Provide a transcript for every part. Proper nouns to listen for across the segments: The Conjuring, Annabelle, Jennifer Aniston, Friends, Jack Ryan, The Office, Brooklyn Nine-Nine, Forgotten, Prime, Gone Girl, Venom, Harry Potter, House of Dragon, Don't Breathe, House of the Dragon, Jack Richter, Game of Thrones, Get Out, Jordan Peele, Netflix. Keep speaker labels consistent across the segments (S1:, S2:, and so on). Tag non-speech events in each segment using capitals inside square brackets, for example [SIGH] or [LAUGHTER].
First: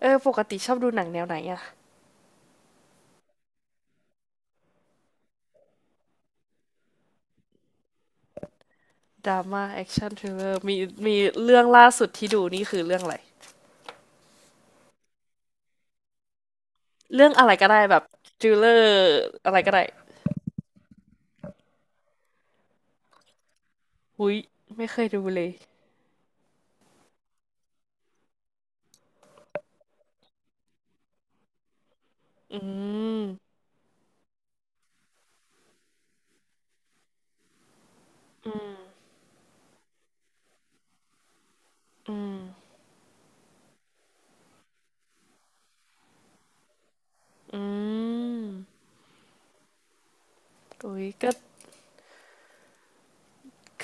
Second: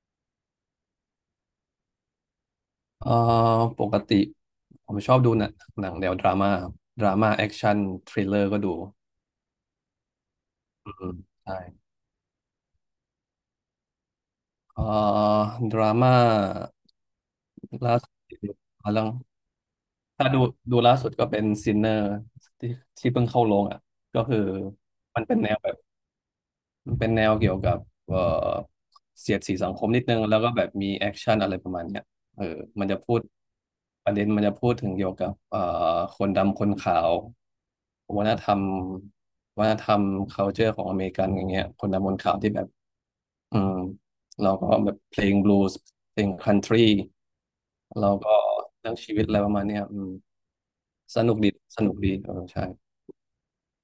S1: เออปกติชอบดูหนังแนวไหนอะ
S2: เอ่อปกติผมชอบดูหนังแนวดราม่าครับดราม่าแอคชั่นทริลเลอร์ก็ดู
S1: ดราม่าแอคชั่นทริลเลอร์มี
S2: อื
S1: มี
S2: มใช่
S1: เรื่องล่าสุดที่ดูนี่คือเรื่องอะไร
S2: เอ่อดราม่า
S1: เรื่องอะไรก็ได้แบ
S2: ล่า
S1: บ
S2: สุด
S1: ทริ
S2: เรื
S1: ลเลอร์
S2: ่อ
S1: อะไรก็ได้
S2: ถ้าดูล่าสุดก็เป็นซินเนอร์ที่ที่เพิ่งเข้าโรงอ่ะก็
S1: หุย
S2: คือ
S1: ไม่เคย
S2: มั
S1: ดู
S2: นเป็น
S1: เล
S2: แน
S1: ย
S2: วแบบ มันเป็นแนวเกี่ยวกับเอ่อเสียดสีสังคมนิดนึงแล้วก็แบบมีแอคชั่นอะไรประมาณเนี้ยเออ
S1: อื
S2: มันจะพูด
S1: ม
S2: ประเด็นมันจะพูดถึงเกี่ยวกับคนดำคนขาววัฒนธ
S1: อื
S2: รรม
S1: ม
S2: วัฒนธรรม culture ของอเมริกันอย่างเงี้ยคนดำค
S1: อื
S2: นขาว
S1: ม
S2: ที่แบบอืมเราก็แบบเพลงบลูส์เพลงคันทรี
S1: อื
S2: เราก็
S1: ม
S2: เรื่องชีวิตอะไรประมาณเนี้ยอืม
S1: อุ้ย
S2: ส
S1: ก็
S2: นุกดี สนุกดีเออใช่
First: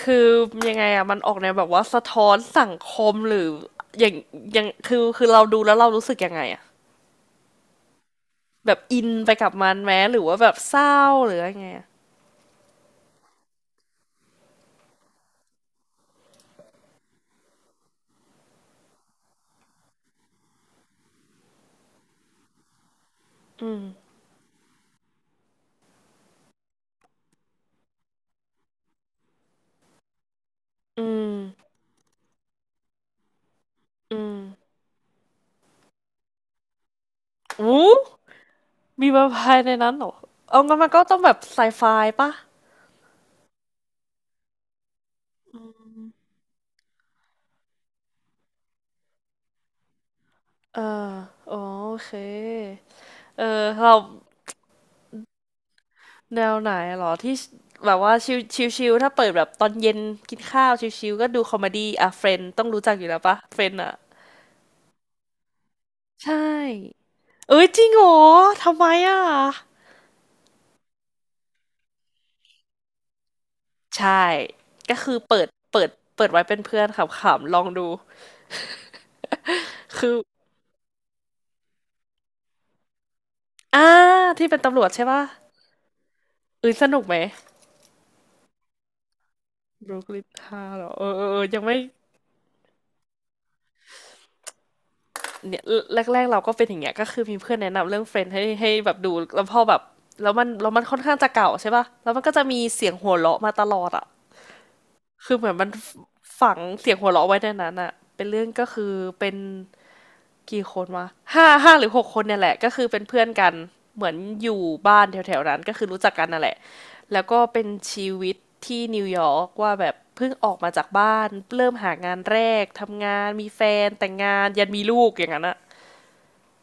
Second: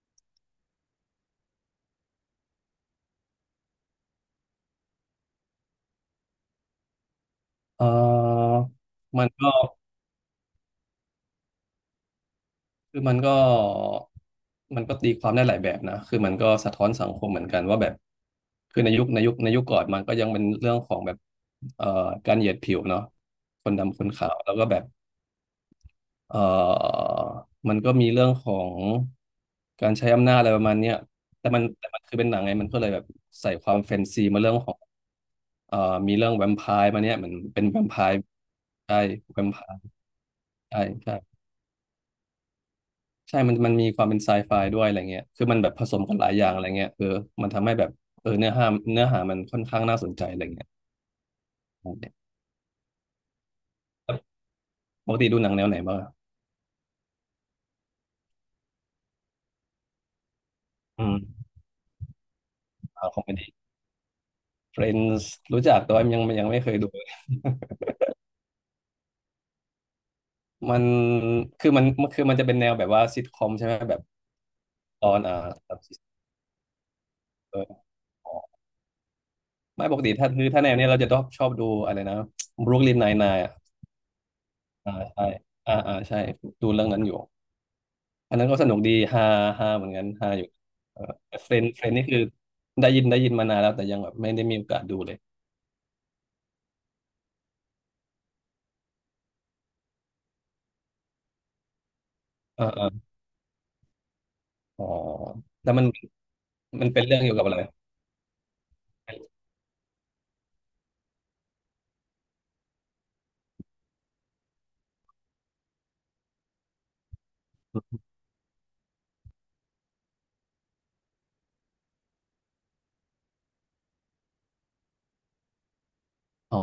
S1: คือยังไงอะมันออกแนวแบบว่าสะท้อนสังคมหรืออย่างอย่างคือเราดูแล้วเรารู้สึกยังไงอะ
S2: เออ
S1: แบบอิน
S2: มัน
S1: ไปกั
S2: ก็
S1: บมันแม้หรือว่าแบบเศร้าหรือยังไงอะ
S2: คือมันก็ตีความได้หลายแบบนะคือมันก็สะท้อนสังคมเหมือนกันว่าแบบคือในยุคในยุคก่อนมันก็ยังเป็นเรื่องของแบบเอ่อการเหยียดผิวเนาะค
S1: อื
S2: น
S1: ม
S2: ดำคนขาวแล้วก็แบบเอ่อมันก็มีเรื่องของการใช้อำนาจอะไรประมาณเนี้ย
S1: อืม
S2: แต่มันคือเป็นหนังไงมันก็เลยแบบใส่ความแฟน
S1: อื
S2: ซีมาเรื่องขอ
S1: ม
S2: งเอ่อมีเรื่องแวมไพร์มาเนี่ยเหมือนเป็นแว
S1: อู้
S2: มไพร์ใช่
S1: มีแวม
S2: แว
S1: ไพ
S2: มไพ
S1: ร์ใน
S2: ร์
S1: นั้นเหรอเอางั้
S2: ใช่
S1: นมันก็
S2: ใช่
S1: ต้องแบบไซไฟปะ
S2: ใช่มันมีความเป็นไซไฟด้วยอะไรเงี้ยคือมันแบบผสมกันหลายอย่างอะไรเงี้ยเออมันทำให้แบบเออเนื้อหามันค่อนข้างน่าสนใจอะไรเงี้ย
S1: เอออ๋อโอ
S2: แล้
S1: เค
S2: ว
S1: เออเรา
S2: ปกติดูหนังแนวไหนบ้างอะ
S1: แนวไหนเหรอที่แบบว่าชิลชิลชิลถ้าเปิดแบบตอนเย็นกินข้าวชิล
S2: อื
S1: ชิลก็ดู
S2: ม
S1: คอมเมดี้อ่ะเฟรนต้องรู้จักอ
S2: อ่า
S1: ยู่
S2: ค
S1: แล้ว
S2: อมเม
S1: ปะ
S2: ดี้
S1: เฟรนอะ
S2: Friends รู้จักแต่ว่า
S1: ใช่
S2: ยังไม่เคยดู
S1: เอ้ยจริงเหรอทำไมอ่ะ
S2: [LAUGHS] มันคือมันคือมันจะเป็นแนวแบบว่าซิทคอมใช่ไหม แบบ
S1: ใช่ก็
S2: ต
S1: คื
S2: อ
S1: อ
S2: นอ่า
S1: เปิด
S2: ตอน
S1: เปิดเปิดไว้เป็นเพื่อนขำๆลอง
S2: เออ
S1: ดู
S2: อไม่ปก
S1: คื
S2: ติ
S1: อ
S2: ถ้าคือถ้าแนวเนี้ยเราจะชอบดูอะไรนะ Brooklyn Nine-Nine อะ
S1: อ่าที่เป็นตำรวจ
S2: อ่า
S1: ใช่ปะ
S2: ใช่อ่าใช่ ดู
S1: เอ้ย
S2: เรื่
S1: ส
S2: อง
S1: นุ
S2: นั้
S1: ก
S2: นอ
S1: ไหม
S2: ยู่ อันนั้นก็สนุกดีฮาฮาเหมื
S1: บ
S2: อน
S1: รู
S2: กัน
S1: คลิน
S2: ฮาอยู่
S1: ห้าเหรอ
S2: เอ
S1: เอ
S2: อ
S1: อเออเออ
S2: เฟร
S1: ยัง
S2: น
S1: ไม่
S2: นี่คือได้ยินมานานแล้วแต่ยังแบบไม่ได้มีโอกาสดูเลย
S1: เนี่ยแรกๆเราก็เป็นอย่างเงี้ยก็คือมีเพื่อนแนะนำเรื่อง Friends ให้แบบดูแล้วพอแบบแล้วมันค่อนข้างจะเก่าใช่ป่ะแล้วมันก็จะมี
S2: เออเออ
S1: เสียงหัวเราะมาตลอดอ่ะ
S2: อ๋อ
S1: คือเหมือนมั
S2: แล้
S1: น
S2: ว
S1: ฝัง
S2: มัน
S1: เสียง
S2: เป็น
S1: หัว
S2: เรื่อง
S1: เราะ
S2: เกี่ย
S1: ไว้
S2: วกับ
S1: ใน
S2: อะไร
S1: นั้นอ่ะเป็นเรื่องก็คือเป็นกี่คนวะห้าหรือหกคนเนี่ยแหละก็คือเป็นเพื่อนกันเหมือนอยู่บ้านแถวๆนั้นก็คือรู้จักกันนั่นแหละแล้วก็เป็นชีวิตที่นิวยอร์กว่าแบบเพิ่งออกมาจากบ้านเริ่มหางานแรกทำงานมีแฟนแต่งงานยันมีลูกอย่างนั้นอะ
S2: อ๋อ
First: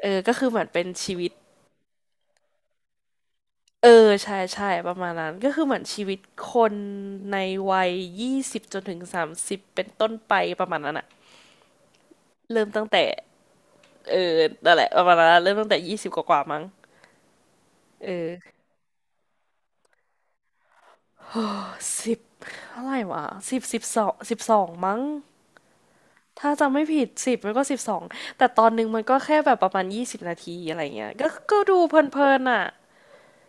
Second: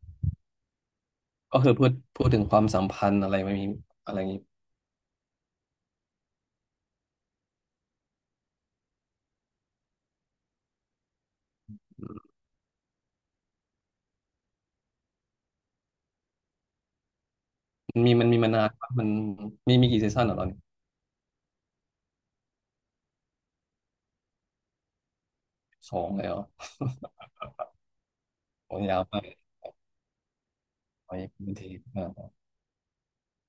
S1: เออก็คือเหมือนเป็นชีวิต
S2: ก็คือพูดถึงความสัมพันธ์อะไรไม่มี
S1: เออ
S2: อะไรอย่าง
S1: ใช่
S2: งี้
S1: ใช่ประมาณนั้น ก็คือเหมือนชีวิตคนในวัยยี่สิบจนถึง30เป็นต้นไปประมาณนั้นอะเริ่มตั้งแต่เออนั่นแหละประมาณนั้นอะเริ่มตั้งแต่20 กว่าๆมั้งเอ
S2: มัน
S1: อ
S2: มีมานานปะมันมีมีกี่ซีซั่นเหรอตอนนี้
S1: สิบเท่าไหร่วะสิบสิบสองมั้ง
S2: สองเลยเหรอ
S1: ถ้าจำไม่ผิดสิบมันก็สิบสองแต่ตอน
S2: โอ้
S1: หนึง
S2: ยา
S1: มัน
S2: ว
S1: ก็
S2: มาก
S1: แค่แบบประมาณ20 นาทีอะไรเงี้ย
S2: โอ้ย
S1: ก็
S2: บาง
S1: ก็
S2: ที
S1: ดูเพ
S2: อ่า
S1: ลินๆอ่ะ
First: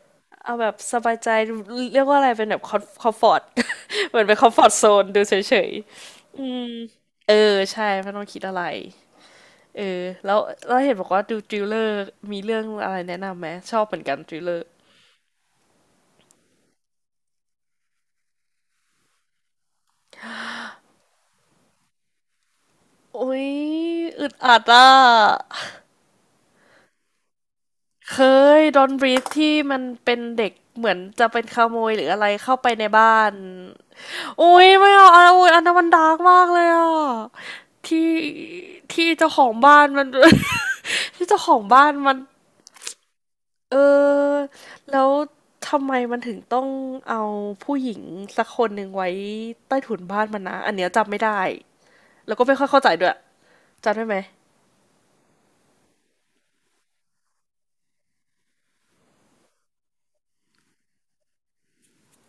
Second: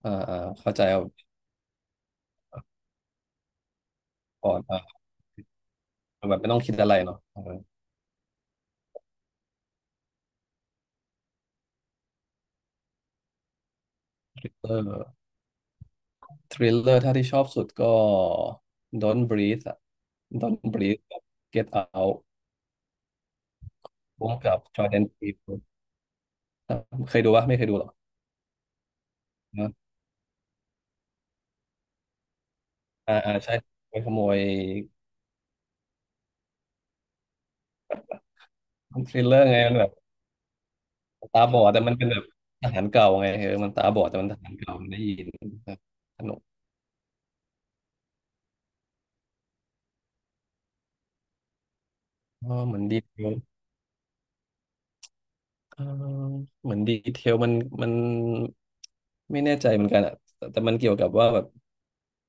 S2: อ่า
S1: เอาแบ
S2: เข้า
S1: บ
S2: ใจ
S1: ส
S2: เอา
S1: บายใจเรียกว่าอะไรเป็นแบบคอมฟอร์ต [LAUGHS] เหมือนเป็นคอม
S2: ก่อ
S1: ฟ
S2: น
S1: อร์ต
S2: อ่า
S1: โซนดูเฉย
S2: แบบไม่ต้องคิดอะไรเนาะ
S1: เออ
S2: เออ
S1: ใช่ไม่ต้องคิดอะไรเออแล้วเห็นบอกว่าดูทริลเลอร์มีเรื่องอะไรแนะนำไหมชอบเหมือนกันทริ
S2: ท
S1: ลเล
S2: ริล
S1: อร์
S2: เลอร์ ทริลเลอร์ถ้าที่ชอบสุดก็ Don't Breathe อะ Don't Breathe กับ Get Out
S1: โอ้ยอึ
S2: ร่ว
S1: ด
S2: มกั
S1: อั
S2: บ
S1: ดอ่ะ
S2: Jordan Peele ครับเคยดูปะไม่เคยดูหรอ
S1: เคยดอนบรีฟที่
S2: นะ
S1: มันเป็นเด็กเหมือนจะเป็นขโมยหรืออะไรเข้าไปใน
S2: อ่า
S1: บ้าน
S2: ใช่ไปขโมย
S1: โอ้ยไม่เอาอันโอ้ยอันนั้นมันดาร์กมากเลยอ่ะที่ที่
S2: ทริล
S1: เจ้า
S2: เล
S1: ข
S2: อ
S1: อ
S2: ร์
S1: ง
S2: ไงมัน
S1: บ้าน
S2: แบบ
S1: มัน [LAUGHS] ที่เจ้า
S2: ตา
S1: ข
S2: บ
S1: อ
S2: อ
S1: ง
S2: ดแต่
S1: บ้าน
S2: มันเป็น
S1: มัน
S2: แบบทหารเก่าไงเออมัน
S1: เอ
S2: ตาบอดแต่มันท
S1: อ
S2: หารเก่ามัน
S1: แล้
S2: ได้
S1: ว
S2: ยินครับ
S1: ทำไมมัน
S2: ส
S1: ถึ
S2: นุ
S1: ง
S2: ก
S1: ต้องเอาผู้หญิงสักคนหนึ่งไว้ใต้ถุนบ้านมันนะอันเนี้ยจำไม่ได้แล้วก็
S2: อ๋อ
S1: ไม่ค่อย
S2: เหมื
S1: เข้า
S2: อน
S1: ใจ
S2: ดี
S1: ด้วย
S2: เทล
S1: จำได้ไหม
S2: เออเหมือนดีเทลมันไม่แน่ใจเหมือนกันอะแต่มันเกี่ยวกับว่าแบบ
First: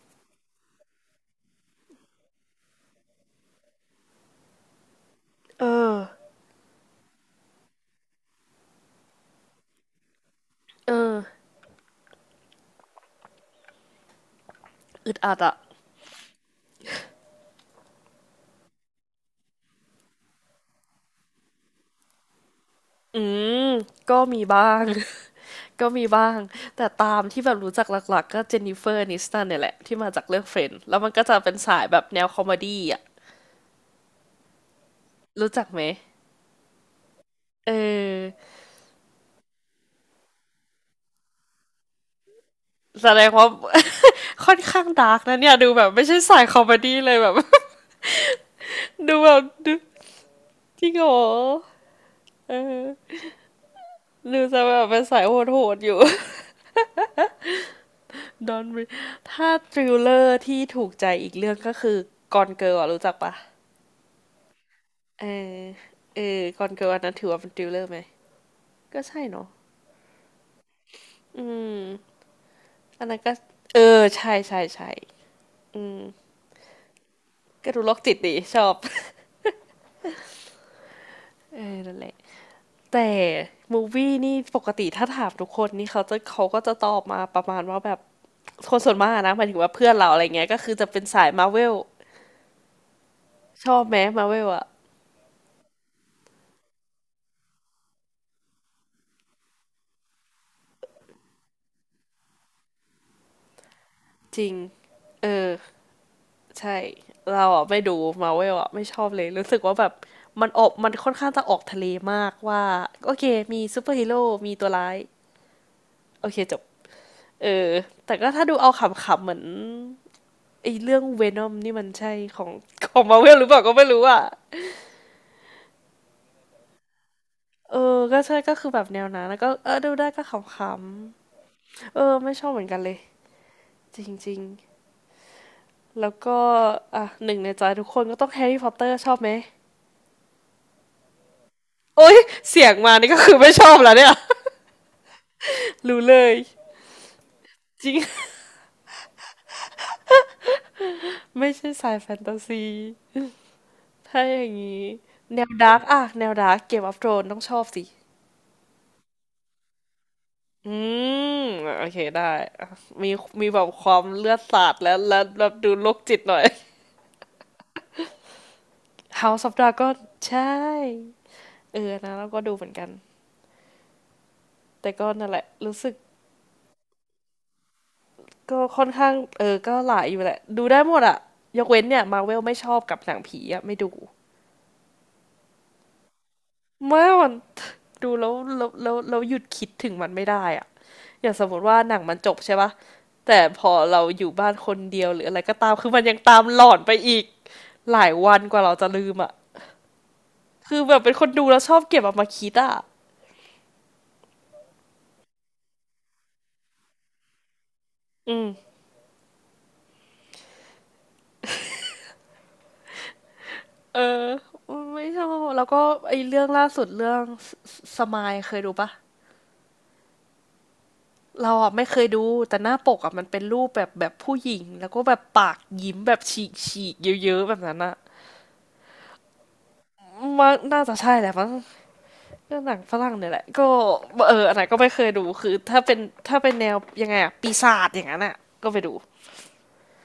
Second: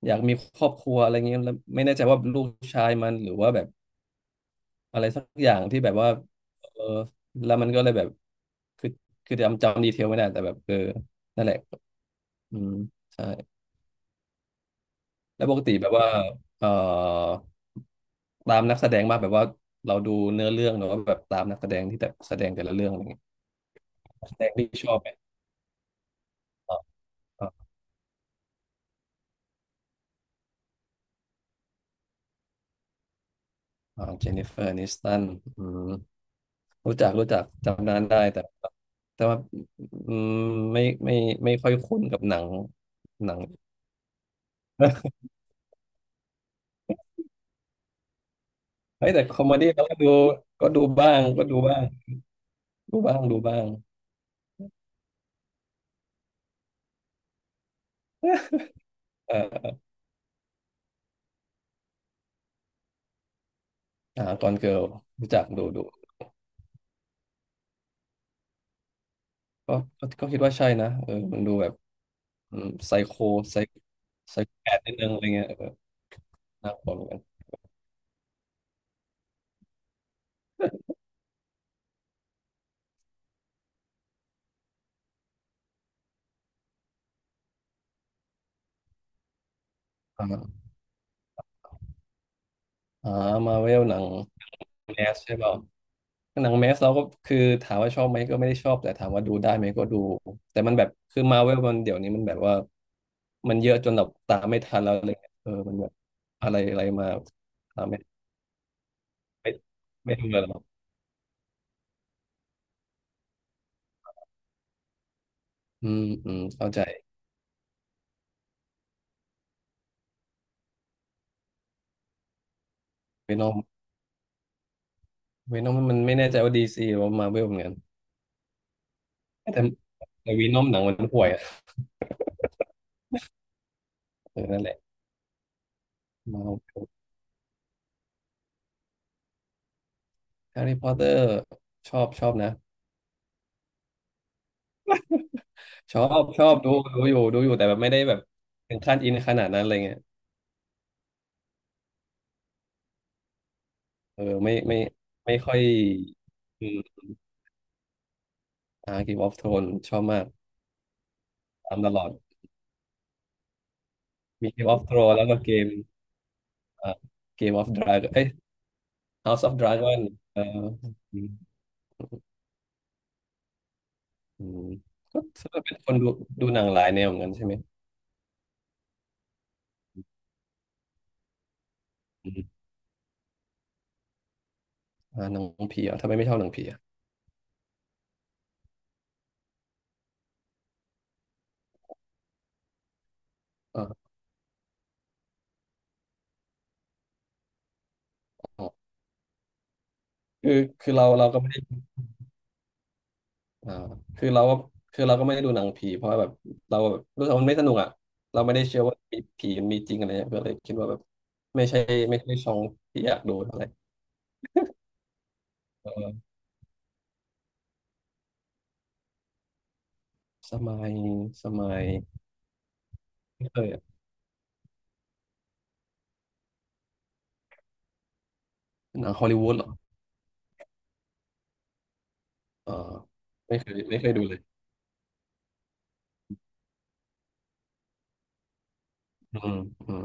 S2: อยากมีครอบครัวอะไรเงี้ยแล้วไม่แน่ใจว่าลูกชายมันหรือว่าแบบ อะไรสักอย่าง
S1: เอ
S2: ที่แบ
S1: อ
S2: บว่าเออแล้วมันก็เลยแบบคือคือจำดีเทลไม่ได้แต่แบบเออ
S1: เออ
S2: นั่นแหละอืมใช่
S1: อึดอัด
S2: แล้วป
S1: อ่ะ
S2: กติแบบว่าเอ่อตามนักแสดงมากแบบว่าเราดูเนื้อเรื่องหรือว่าแบบตามนักแสดงที่แบบแสดงแต่ละเรื่องอะไร
S1: อื
S2: เงี้ย
S1: มก็
S2: แส
S1: มี
S2: ดง
S1: บ้า
S2: ที่
S1: ง
S2: ชอบไหม
S1: [LAUGHS] ก็มีบ้าง
S2: อ่า
S1: แต่ตามที่
S2: อ่า
S1: แบบรู้จักหลักๆก็เจนนิเฟอร์นิสตันเนี่ยแหละที่มาจากเรื่องเฟรนด์แล้วมันก็จะเป็นสายแบบแนวคอมเมดี้อ่ะ
S2: อ่าเจนนิเฟอร์แอนิสตัน
S1: รู้
S2: อื
S1: จักไหม
S2: มรู้จัก
S1: เออ
S2: จำนานได้แต่แต่ว่าอืมไม่ไม่ค่อยคุ้นกับหนัง
S1: แสด
S2: ห
S1: ง
S2: นัง
S1: ว่า [LAUGHS] ค่อนข้างดาร์กนะเนี่ยดูแบบไม่ใช่สายคอมเมดี้เลยแบบ
S2: เฮ้ย
S1: ดู
S2: แต่
S1: แบ
S2: คอ
S1: บ
S2: มเมดี้
S1: ดู
S2: เราก็ดูก็ดู
S1: จริงเหร
S2: บ้า
S1: อ
S2: ง
S1: เอ
S2: ดู
S1: อ
S2: บ้าง
S1: ดูจะแบบเป็นสายโหดๆอยู่ [LAUGHS] ดอนบรี
S2: [LAUGHS] เอ่
S1: ถ้า
S2: อ
S1: ทริลเลอร์ที่ถูกใจอีกเรื่องก็คือกอนเกิร์ลรู้จักปะ
S2: อ่าตอนเกิร์ล
S1: เอ
S2: รู้จัก
S1: อ
S2: ดู
S1: เออกอนเกิร์ลอันนั้นถือว่าเป็นทริลเลอร์ไหมก็ใช่เนาะ
S2: ก็คิดว่าใช่นะเออมัน
S1: อื
S2: ดูแบบ
S1: ม
S2: ไซ
S1: อัน
S2: โค
S1: นั้นก็
S2: ไซ
S1: เออใช่
S2: ไซ
S1: ใช่
S2: แคท
S1: ใช่
S2: นิดนึงอะไรเงี้ยเออ
S1: อืม
S2: น่ากลัวเหมือนกัน
S1: ก็ดูโรคจิตดีชอบ [LAUGHS] เออนั่นแหละแต่มูวี่นี่ปกติถ้าถามทุกคนนี่เขาก็จะตอบมาประมาณว่าแบบคนส่วนมากนะหมายถึงว่าเพื่อนเราอะ
S2: [LAUGHS]
S1: ไรเงี้ยก็
S2: อ่า
S1: คือจะเป็นสายมาร์เวล
S2: อ่ามา
S1: ช
S2: เว
S1: อ
S2: ล
S1: บ
S2: ห
S1: ไหม
S2: นัง
S1: มาเวลอะ
S2: แมสใช่เปล่าหนังแมสเราก็คือถามว่าชอบไหมก็ไม่ได้ชอบแต่ถามว่าดูได้ไหมก็ดูแต่มันแบบคือมาเวลมันเดี๋ยวนี้มันแบบว่ามันเยอะจนเราตา
S1: จ
S2: ม
S1: ริง
S2: ไม่ทันแล้วเลย
S1: เอ
S2: เอ
S1: อ
S2: อมันแบบอะไร
S1: ใช่
S2: อะไรมา
S1: เราอะไม่
S2: ตาม
S1: ดู
S2: ไม่
S1: มาเวลอะไม่ชอบเลยรู้
S2: ไม่
S1: สึกว่าแบบ
S2: ไม่ดูแล้วหรอก
S1: มันค่อนข้างจะออกทะเลมากว่าโอเคมีซูเปอร์ฮีโร่มีตัวร้าย
S2: อืม
S1: โอเคจบ
S2: เข้าใจ
S1: เออแต่ก็ถ้าดูเอาขำๆเหมือนไอ้เรื่องเวนอมนี่มันใช่ของมาเว
S2: เวี
S1: ลห
S2: น
S1: รือ
S2: อ
S1: เป
S2: ม
S1: ล่าก็ไม่รู้อะ
S2: เวนอมมันไม่แน่ใจว่าดีซีหรือว่ามาเวลเหมือนกั
S1: เอ
S2: น
S1: อก็ใช่ก็คือแบบแนวนั้นแล้วก็
S2: แต่
S1: เออดูได้ก็
S2: แต่เวี
S1: ข
S2: นอมหนังมันห่วย
S1: ำ
S2: อ่ะ
S1: ๆเออไม่ชอบเหมือนกันเลยจริ
S2: เอ
S1: ง
S2: อนั่นแหละ
S1: ๆแล้วก็
S2: มา
S1: อ่ะหนึ่งในใจทุกคนก็ต้องแฮร์รี่พอตเตอร์ชอบไหม
S2: แฮร์รี่พอตเตอร์ชอบ
S1: โอ้ย
S2: นะ
S1: เสียงมานี่ก็คือไม่ชอบแล้วเนี่ย [LAUGHS]
S2: ช
S1: รู้
S2: อ
S1: เล
S2: บ
S1: ย
S2: ดูอยู่ดูอยู่แต่แบบ
S1: จ
S2: ไม่
S1: ริง
S2: ได้แบบถึงขั้นอินขนาดนั้นอะไรเงี้ย
S1: [LAUGHS] ไม่ใช่สายแฟนตาซีถ้า
S2: เออ
S1: อย่า
S2: ไม่
S1: งนี้
S2: ไม่
S1: แนว
S2: ค่อย
S1: ดาร์กอะแนวดาร์ก
S2: อื
S1: เกมออฟ
S2: ม
S1: โธรนต้องชอบสิ
S2: อ่าเกมออฟโทรนชอบมาก
S1: อืม
S2: ตาม
S1: โอ
S2: ต
S1: เค
S2: ลอด
S1: ได้อะมีมีแบบความเลือด
S2: มีเก
S1: สา
S2: มอ
S1: ด
S2: อฟ
S1: และ
S2: โทรน
S1: และ
S2: แล้วก็
S1: แบ
S2: เก
S1: บ
S2: ม
S1: ดูโรคจิตหน่อย
S2: อ่าเกมออฟดราก้อนเอ้ย
S1: [LAUGHS]
S2: House
S1: House
S2: of
S1: of Dragon
S2: Dragon เออ
S1: ใช่เออนะแล้วก็ดูเหมือนกัน
S2: อืม
S1: แต่ก็
S2: ก็
S1: นั่นแห
S2: แส
S1: ละ
S2: ดงว่าเป็
S1: รู้
S2: นค
S1: สึก
S2: นดูหนังหลายแนวเหมือนกันใช่ไหม
S1: ก็ค่อนข้างเออก็หลายอยู่แหละดูได้หมดอะยกเว้นเนี่ยมาเว
S2: อื
S1: ล
S2: ม
S1: ไม่ชอบกับหนังผีอะไม่ดู
S2: หนังผีเหรอ่ะทำไมไม่ชอบหนังผีอ่ะ
S1: เมื่อมัน [LAUGHS] ดูแล้วหยุดคิดถึงมันไม่ได้อะอย่างสมมติว่าหนังมันจบใช่ปะแต่พอ
S2: อ่
S1: เรา
S2: า
S1: อยู่บ้านคนเดียวหรืออะไรก็ตามคือมันยังตามหลอนไปอีกหลายวันกว่า
S2: อ๋อ
S1: เราจะลืมอะ
S2: คือ
S1: คือแบบ
S2: เรา
S1: เป็นคน
S2: ก็
S1: ดู
S2: ไม่
S1: แล้
S2: ได้
S1: วชอบเก็บเอามาคิดอะ
S2: อ่าคือเราก็ไม่ได้ดูหนังผีเพราะว่าแบบเราแบบรู้สึกว่ามันไม่สนุกอ่ะ
S1: อื
S2: เรา
S1: ม
S2: ไม่ได้เชื่อว่ามีผีมันมีจริงอะไรเงี้ยก็เลยคิดว่าแบบไม่ใช่ไม่ใช่ช่องที่อยากดูเท่าไหร่
S1: เออไม่ชอบแล้วก็
S2: เออ
S1: ไอ้เรื่องล่าสุดเรื่องสมายเคยดูปะ
S2: สมัยส
S1: เราอ่ะ
S2: มั
S1: ไม่
S2: ย
S1: เคยดูแต่หน้าปกอะมันเป็น
S2: ไม่เค
S1: รู
S2: ย
S1: ปแบ
S2: อะ
S1: บแบบผู้หญิงแล้วก็แบบปากยิ้มแบบฉีกฉีกเยอะๆแบบนั้นอะ
S2: หนังฮอลลีวูดเหรอ
S1: มันน่าจะใช่แหละมั้ง ก็ห
S2: เออ
S1: นังฝรั่งเนี่ยแหละ
S2: ไม่
S1: ก็
S2: เคยดู
S1: เอ
S2: เลย
S1: ออันไหนก็ไม่เคยดูคือถ้าเป็นถ้าเป็นแนวยังไงอะปีศาจอย่างนั้นอะก็ไปดู
S2: อืมอืม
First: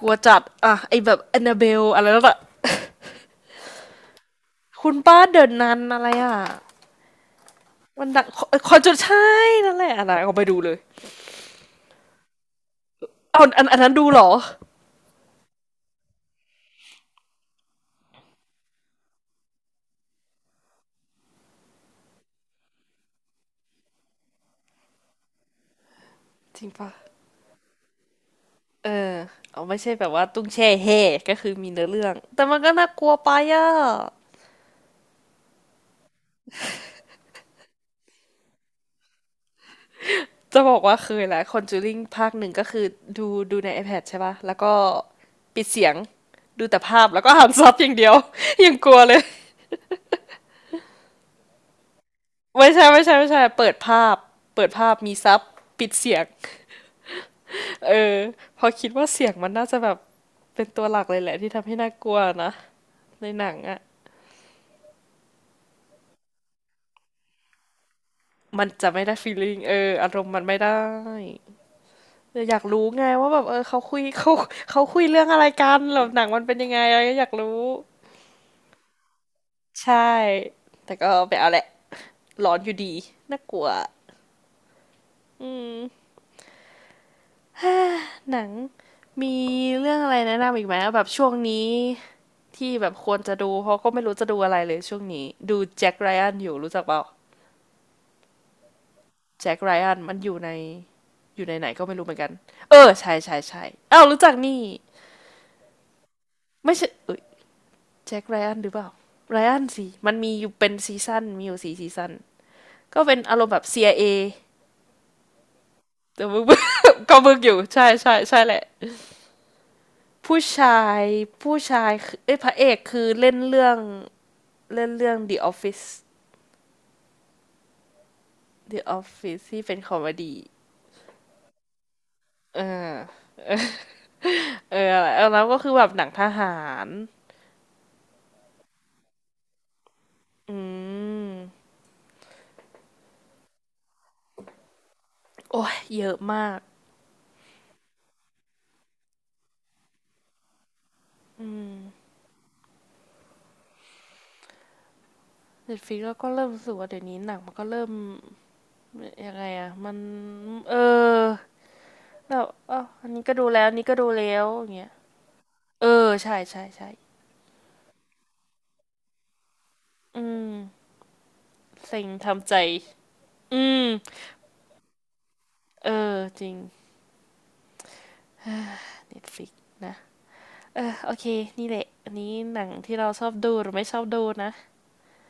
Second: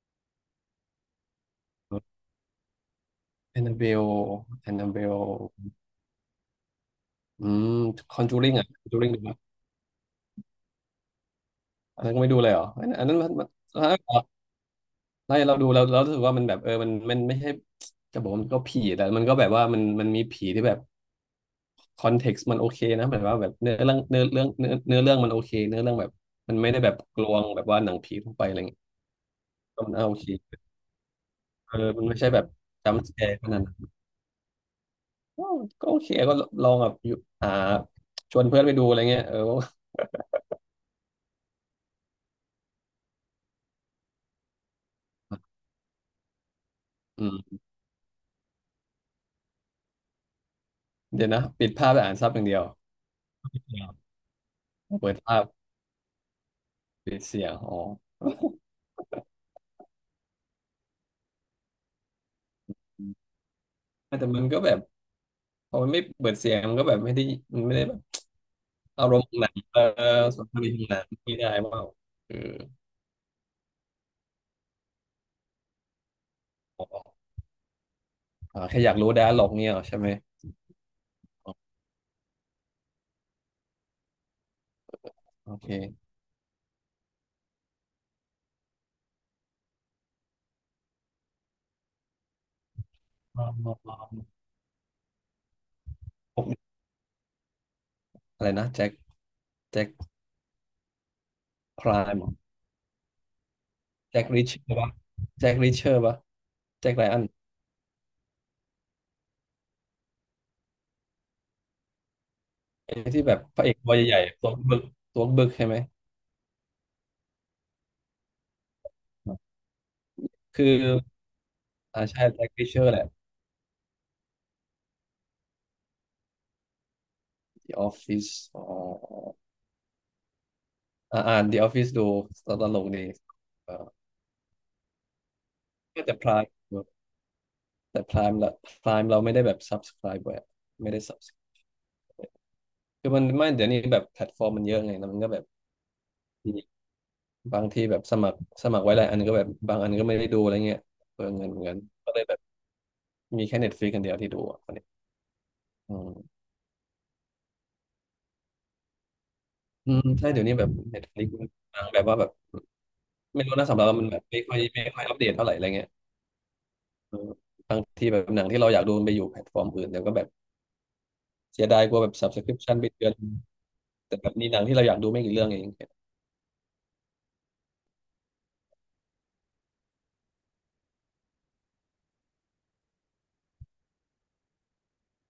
S1: กลัวจัดอะไอแบบแอนนาเบลอะไรนั่นอะ
S2: แอนนาเบลแอนนา
S1: คุณ
S2: เบล
S1: ป้าเดินนันอะไรอะ
S2: อืม
S1: มัน
S2: คอ
S1: ดั
S2: น
S1: ง
S2: จูริงอ่ะ
S1: คอน
S2: คอน
S1: จุด
S2: จูริงดู
S1: ใช่
S2: ปะ
S1: นั่นแหละอันไหนก็ไปดูเลย
S2: อันนั้นก็ไม่ดูเลยเหรออันนั้นมัน
S1: เอาอัน
S2: ถ้า
S1: นั้นดู
S2: เรา
S1: เหรอ
S2: เราดูเรารู้สึกว่ามันแบบเออมันไม่ใช่จะบอกว่ามันก็ผีแต่มันก็แบบว่ามันมีผีที่แบบคอนเท็กซ์มันโอเคนะแบบว่าแบบเนื้อเรื่องเนื้อเรื่องมันโอเคเนื้อเรื่องแบบมัน
S1: จริง
S2: ไม่ได้
S1: ปะ
S2: แบบกลวงแบบว่าหนังผีทั่วไปอะไรเงี้ย
S1: เออเอาไม่
S2: ก็
S1: ใช่
S2: มัน
S1: แบ
S2: เอา
S1: บ
S2: โอ
S1: ว่า
S2: เค
S1: ตุ้งแช่เฮก็คือมี
S2: เออ
S1: เนื้อ
S2: มั
S1: เรื่
S2: น
S1: อง
S2: ไม่ใช่แบ
S1: แต่
S2: บ
S1: มันก็น่า
S2: จัม
S1: ก
S2: ป์
S1: ลั
S2: ส
S1: ว
S2: แก
S1: ไป
S2: ร์ขนาด
S1: อะ
S2: นั้นก็โอเคก็ลองแบบอยู่อ่าชวนเพื่อนไปดูอะไรเงี้ยเออ
S1: จะบอกว่าเคยแหละ Conjuring ภาคหนึ่งก็คือดูใน iPad ใช่ป่ะแล้วก็ปิดเสียงดูแต่ภาพแล้
S2: อื
S1: วก็อ่าน
S2: ม
S1: [LAUGHS] ซับอย่างเดียว [LAUGHS] ยังกลัวเลย
S2: เดี๋ยวนะปิดภาพไปอ่านซับอย่างเดียว
S1: ไม่ใช่เปิดภาพเปิดภาพ
S2: เปิ
S1: มี
S2: ด
S1: ซั
S2: ภา
S1: บ
S2: พ
S1: ปิดเสียง
S2: ปิดเสียงอ๋อ
S1: เออพอคิดว่าเสียงมันน่าจะแบบเป็นตัวหลักเลยแหละที่ทำให้น่ากลัวนะในหนังอะ
S2: แต่มันก็แบบพอมันไม่เปิดเสียงมันก็แบบไม่ได้มันไม่ได้แบบ
S1: มันจะไม่
S2: อาร
S1: ได้
S2: มณ์ของหนัง
S1: feeling เอ
S2: เออ
S1: ออารมณ์มั
S2: ส่
S1: น
S2: วน
S1: ไม่
S2: ภาพยนตร
S1: ได้
S2: มณ์หนังไม่ได้เปล่าเออ
S1: แต่อยากรู้ไงว่าแบบเออเขาคุยเรื่องอะไรกันแล้วหนังมันเป็นยังไง
S2: อ๋อ
S1: อะไรก็อยากรู้
S2: อาแค่อยากรู้ดาร์ล็อกเนี่ยเหรอใช่ไหม
S1: ใช่ แต่ก็ไปเอา
S2: อ๋
S1: แหละ
S2: อ
S1: ร้อนอยู่ดี น่ากลัว
S2: โอเค
S1: หนังมีเรื่องอะไรแนะนำอีกไหมแบบช่วงนี้ที่แบบควรจะ
S2: อ๋อ
S1: ดู เพราะก็ไม่รู้จะดูอะไรเลยช่วงนี้ ดูแจ็คไรอันอยู่รู้จักเปล่า
S2: อะไรนะแจ็ค
S1: แจ็คไร
S2: แจ็ค
S1: อันมันอยู่ในอยู่ในไหนก็
S2: พ
S1: ไม่
S2: รา
S1: รู้เหมือน
S2: ม
S1: กัน เออใช่เอ้ารู้
S2: แจ็ค
S1: จัก
S2: ริชเชอ
S1: นี่
S2: ร์ปะแจ็คริชเชอร์ปะ
S1: ไม่ใช่
S2: แจ็คไร
S1: เอ้
S2: อั
S1: ย
S2: น
S1: แจ็คไรอันหรือเปล่าไรอันสิ มันมีอยู่เป็นซีซั่นมีอยู่สี่ซีซั่น
S2: ไอ้
S1: ก็เป็น
S2: ที่แบ
S1: อา
S2: บ
S1: รมณ์
S2: พ
S1: แบบ
S2: ระเอกตัว
S1: CIA
S2: ใหญ่ๆตัวบึกตัวบึกใช่ไหม
S1: แต่มึง [LAUGHS] ก็มึงอยู่ใช่แหละ ผู้
S2: คือ
S1: ชายผู้ชายคือ
S2: ใช่
S1: เอ้ย
S2: แจ็
S1: พระ
S2: ค
S1: เอ
S2: ริชเช
S1: ก
S2: อร์แห
S1: คื
S2: ละ
S1: อเล่นเรื่อง The Office
S2: The Office อ๋อ
S1: The Office ที่เป็นคอมเมดี้
S2: อ่าอ่าน The Office ดูต
S1: เอ
S2: ลกดี
S1: อ
S2: เออ
S1: เออแล้วก็คือแบบหนัง
S2: แต่
S1: ท
S2: พราย
S1: หาร
S2: แต่ Prime ละ Prime เราไม่ได้แบบ subscribe แบบ
S1: อื
S2: ไม่ได้ sub
S1: ม
S2: คือมันไม่เดี๋ยวนี้แบบแพลตฟอร์มมันเยอะไงแล้วมันก็แบบ
S1: โอ้ยเยอะมา
S2: มี
S1: ก
S2: บางทีแบบสมัครไว้หลายอันก็แบบบางอันก็ไม่ได้ดูอะไรเงี้ยเปลือง
S1: อื
S2: เงินเหมือนกัน
S1: ม
S2: ก็เลยแบบมีแค่ Netflix กันเดียวที่ดูอ่ะตอนนี้
S1: เน็ตฟ
S2: อื
S1: ลิกก็
S2: ม
S1: เริ่มรู้สึกว่าเดี๋ยวนี้หนังมันก็เริ่มยังไงอะมั
S2: อื
S1: น
S2: มใช่เดี๋ยวนี้แบบ
S1: เออ
S2: Netflix มันบางแบบว่าแบบ
S1: แบบอ้าวอันนี้ก็ดู
S2: ไม่รู้
S1: แล้ว
S2: นะ
S1: อัน
S2: สำหรั
S1: นี้
S2: บ
S1: ก็
S2: เรา
S1: ดู
S2: มันแบ
S1: แล้
S2: บไม่
S1: ว
S2: ค่อย
S1: อย่างเงี้ย
S2: อัปเดตเท่าไหร่อะไร
S1: เอ
S2: เงี้
S1: อ
S2: ย
S1: ใช่
S2: เออบางทีแบบหนังที่เราอยากดูมันไปอยู่แพลตฟอร์มอื่นเดี๋ยวก็
S1: อื
S2: แบบ
S1: ม
S2: เสียดายกลั
S1: เซ็
S2: ว
S1: ง
S2: แบบ
S1: ทำใจ
S2: subscription ไปเดือน
S1: อืม
S2: แต่แบบมีหนังที่เราอยากดูไม่กี่เรื่องเอง
S1: เออจริงเน็ตฟลิกนะ เออโอเคนี่แหละอันนี้หนังที่เราชอบดูหรือไม่ชอบดูนะ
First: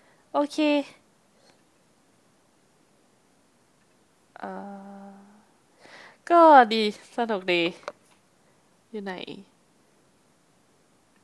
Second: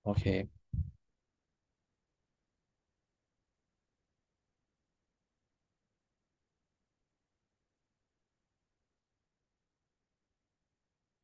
S2: โอเค
S1: โอเคก็ดีสนุกดีอยู่ไหน